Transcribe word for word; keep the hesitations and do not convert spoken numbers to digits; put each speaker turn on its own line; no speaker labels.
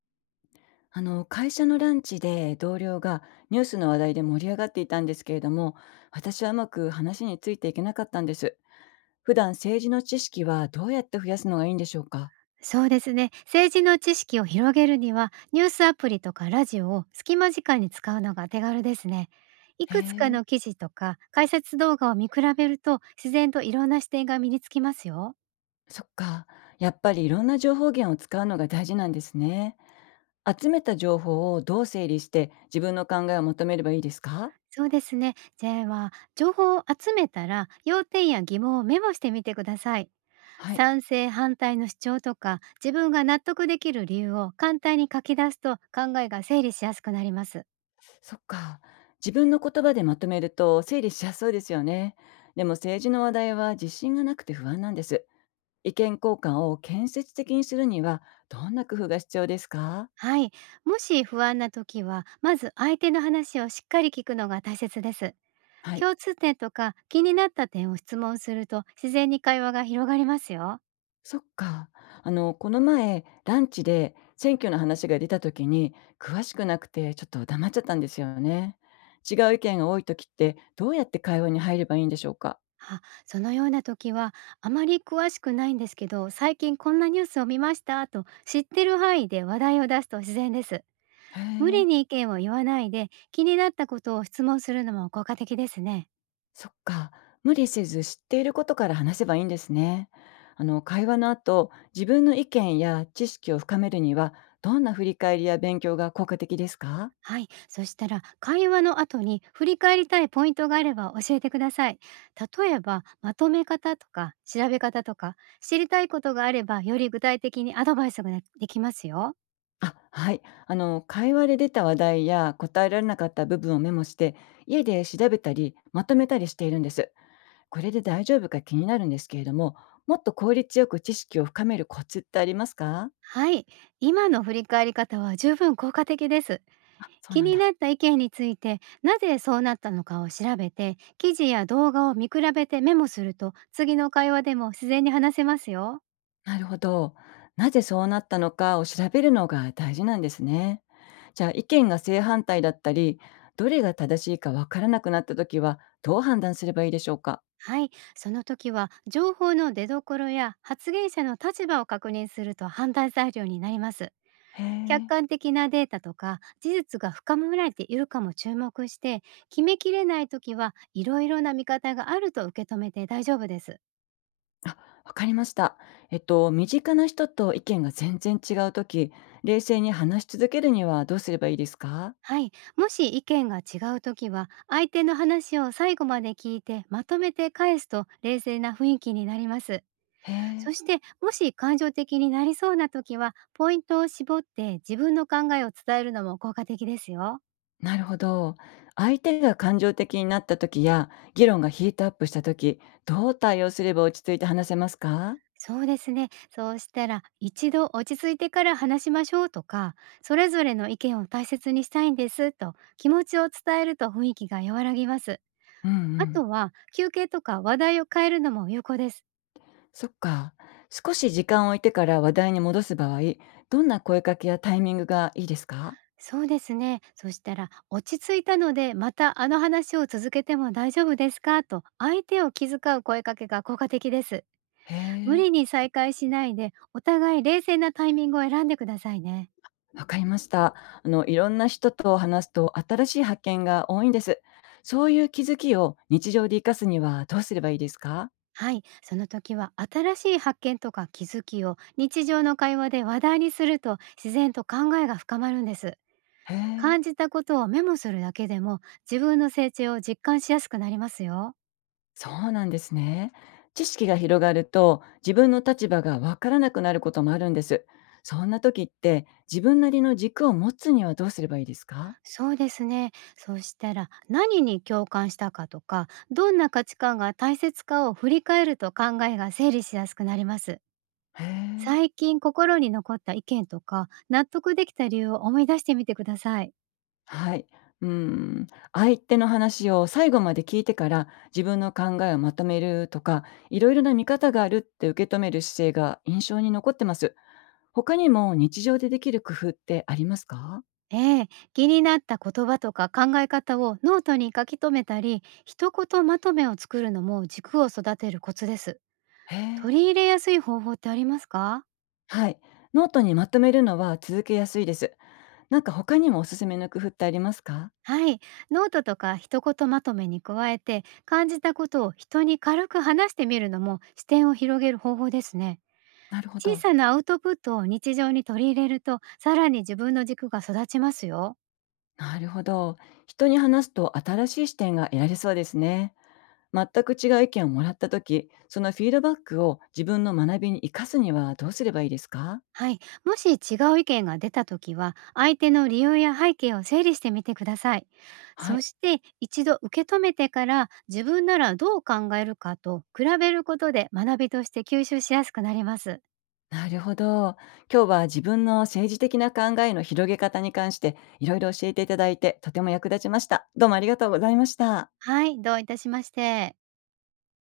あの会社のランチで同僚がニュースの話題で盛り上がっていたんですけれども、私はうまく話についていけなかったんです。普段政治の知識はどうやって増やすのがいいんでしょうか？
そうですね。政治の知識を広げるには、ニュースアプリとかラジオを隙間時間に使うのが手軽ですね。い
へ
くつか
え、
の記事とか解説動画を見比べると、自然といろんな視点が身につきますよ。
そっか。やっぱりいろんな情報源を使うのが大事なんですね。集めた情報をどう整理して自分の考えをまとめればいいですか？
そうですね。じゃあ、情報を集めたら、要点や疑問をメモしてみてください。
はい。
賛成反対の主張とか自分が納得できる理由を簡単に書き出すと考えが整理しやすくなります。
そっか、自分の言葉でまとめると整理しやすそうですよね。でも政治の話題は自信がなくて不安なんです。意見交換を建設的にするには、どんな工夫が必要ですか？
はい。もし不安な時は、まず相手の話をしっかり聞くのが大切です。
はい。
共通点とか気になった点を質問すると自然に会話が広がりますよ。
そっか。あの、この前、ランチで選挙の話が出た時に、詳しくなくてちょっと黙っちゃったんですよね。違う意見が多い時って、どうやって会話に入ればいいんでしょうか？
あ、そのような時は、あまり詳しくないんですけど、最近こんなニュースを見ましたと、知ってる範囲で話題を出すと自然です。
へ
無理
え、
に意見を言わないで、気になったことを質問するのも効果的ですね。
そっか。無理せず知っていることから話せばいいんですね。あの、会話の後、自分の意見や知識を深めるには、どんな振り返りや勉強が効果的ですか？
はい、そしたら、会話の後に振り返りたいポイントがあれば教えてください。例えば、まとめ方とか調べ方とか、知りたいことがあれば、より具体的にアドバイスができますよ。
あ、はい。あの、会話で出た話題や答えられなかった部分をメモして、家で調べたり、まとめたりしているんです。これで大丈夫か気になるんですけれども、もっと効率よく知識を深めるコツってありますか？
はい、今の振り返り方は十分効果的です。
あ、そう
気
なん
に
だ。
なった意見について、なぜそうなったのかを調べて、記事や動画を見比べてメモすると、次の会話でも自然に話せますよ。
なるほど。なぜそうなったのかを調べるのが大事なんですね。じゃあ、意見が正反対だったり、どれが正しいかわからなくなったときは、どう判断すればいいでしょうか？
はい、その時は、情報の出所や発言者の立場を確認すると判断材料になります。
へ
客
え。
観的なデータとか事実が深められているかも注目して、決めきれない時は、いろいろな見方があると受け止めて大丈夫です。
わかりました。えっと、身近な人と意見が全然違うとき、冷静に話し続けるにはどうすればいいですか？
はい。もし意見が違うときは、相手の話を最後まで聞いて、まとめて返すと冷静な雰囲気になります。
へ
そ
え、
して、もし感情的になりそうなときは、ポイントを絞って自分の考えを伝えるのも効果的ですよ。
なるほど。相手が感情的になったときや、議論がヒートアップしたとき、どう対応すれば落ち着いて話せますか？
そうですね。そうしたら、一度落ち着いてから話しましょうとか、それぞれの意見を大切にしたいんですと気持ちを伝えると、雰囲気が和らぎます。
うんう
あ
ん。
とは、休憩とか話題を変えるのも有効です。
そっか。少し時間を置いてから話題に戻す場合、どんな声かけやタイミングがいいですか？
そうですね。そしたら、落ち着いたので、またあの話を続けても大丈夫ですかと、相手を気遣う声かけが効果的です。
へ
無
え。
理に再開しないで、お互い冷静なタイミングを選んでくださいね。
わかりました。あの、いろんな人と話すと新しい発見が多いんです。そういう気づきを日常で活かすにはどうすればいいですか？
はい、その時は、新しい発見とか気づきを日常の会話で話題にすると、自然と考えが深まるんです。
へえ、
感じたことをメモするだけでも、自分の成長を実感しやすくなりますよ。
そうなんですね。知識が広がると自分の立場がわからなくなることもあるんです。そんな時って自分なりの軸を持つにはどうすればいいですか？
そうですね。そうしたら、何に共感したかとか、どんな価値観が大切かを振り返ると、考えが整理しやすくなります。
へえ。
最近心に残った意見とか、納得できた理由を思い出してみてください。
はい。うん、相手の話を最後まで聞いてから自分の考えをまとめるとか、いろいろな見方があるって受け止める姿勢が印象に残ってます。他にも日常でできる工夫ってありますか？
ええ、気になった言葉とか考え方をノートに書き留めたり、一言まとめを作るのも軸を育てるコツです。
へ
取
え。
り入れやすい方法ってありますか？
はい。ノートにまとめるのは続けやすいです。なんか他にもおすすめの工夫ってありますか？
はい。ノートとか一言まとめに加えて、感じたことを人に軽く話してみるのも視点を広げる方法ですね。
なるほ
小
ど。
さなアウトプットを日常に取り入れると、さらに自分の軸が育ちますよ。
なるほど。人に話すと新しい視点が得られそうですね。全く違う意見をもらった時、そのフィードバックを自分の学びに生かすにはどうすればいいですか？
はい。もし違う意見が出たときは、相手の理由や背景を整理してみてください。
は
そ
い、
して、一度受け止めてから、自分ならどう考えるかと比べることで、学びとして吸収しやすくなります。
なるほど。今日は自分の政治的な考えの広げ方に関していろいろ教えていただいて、とても役立ちました。どうもありがとうございました。
はい。どういたしまして。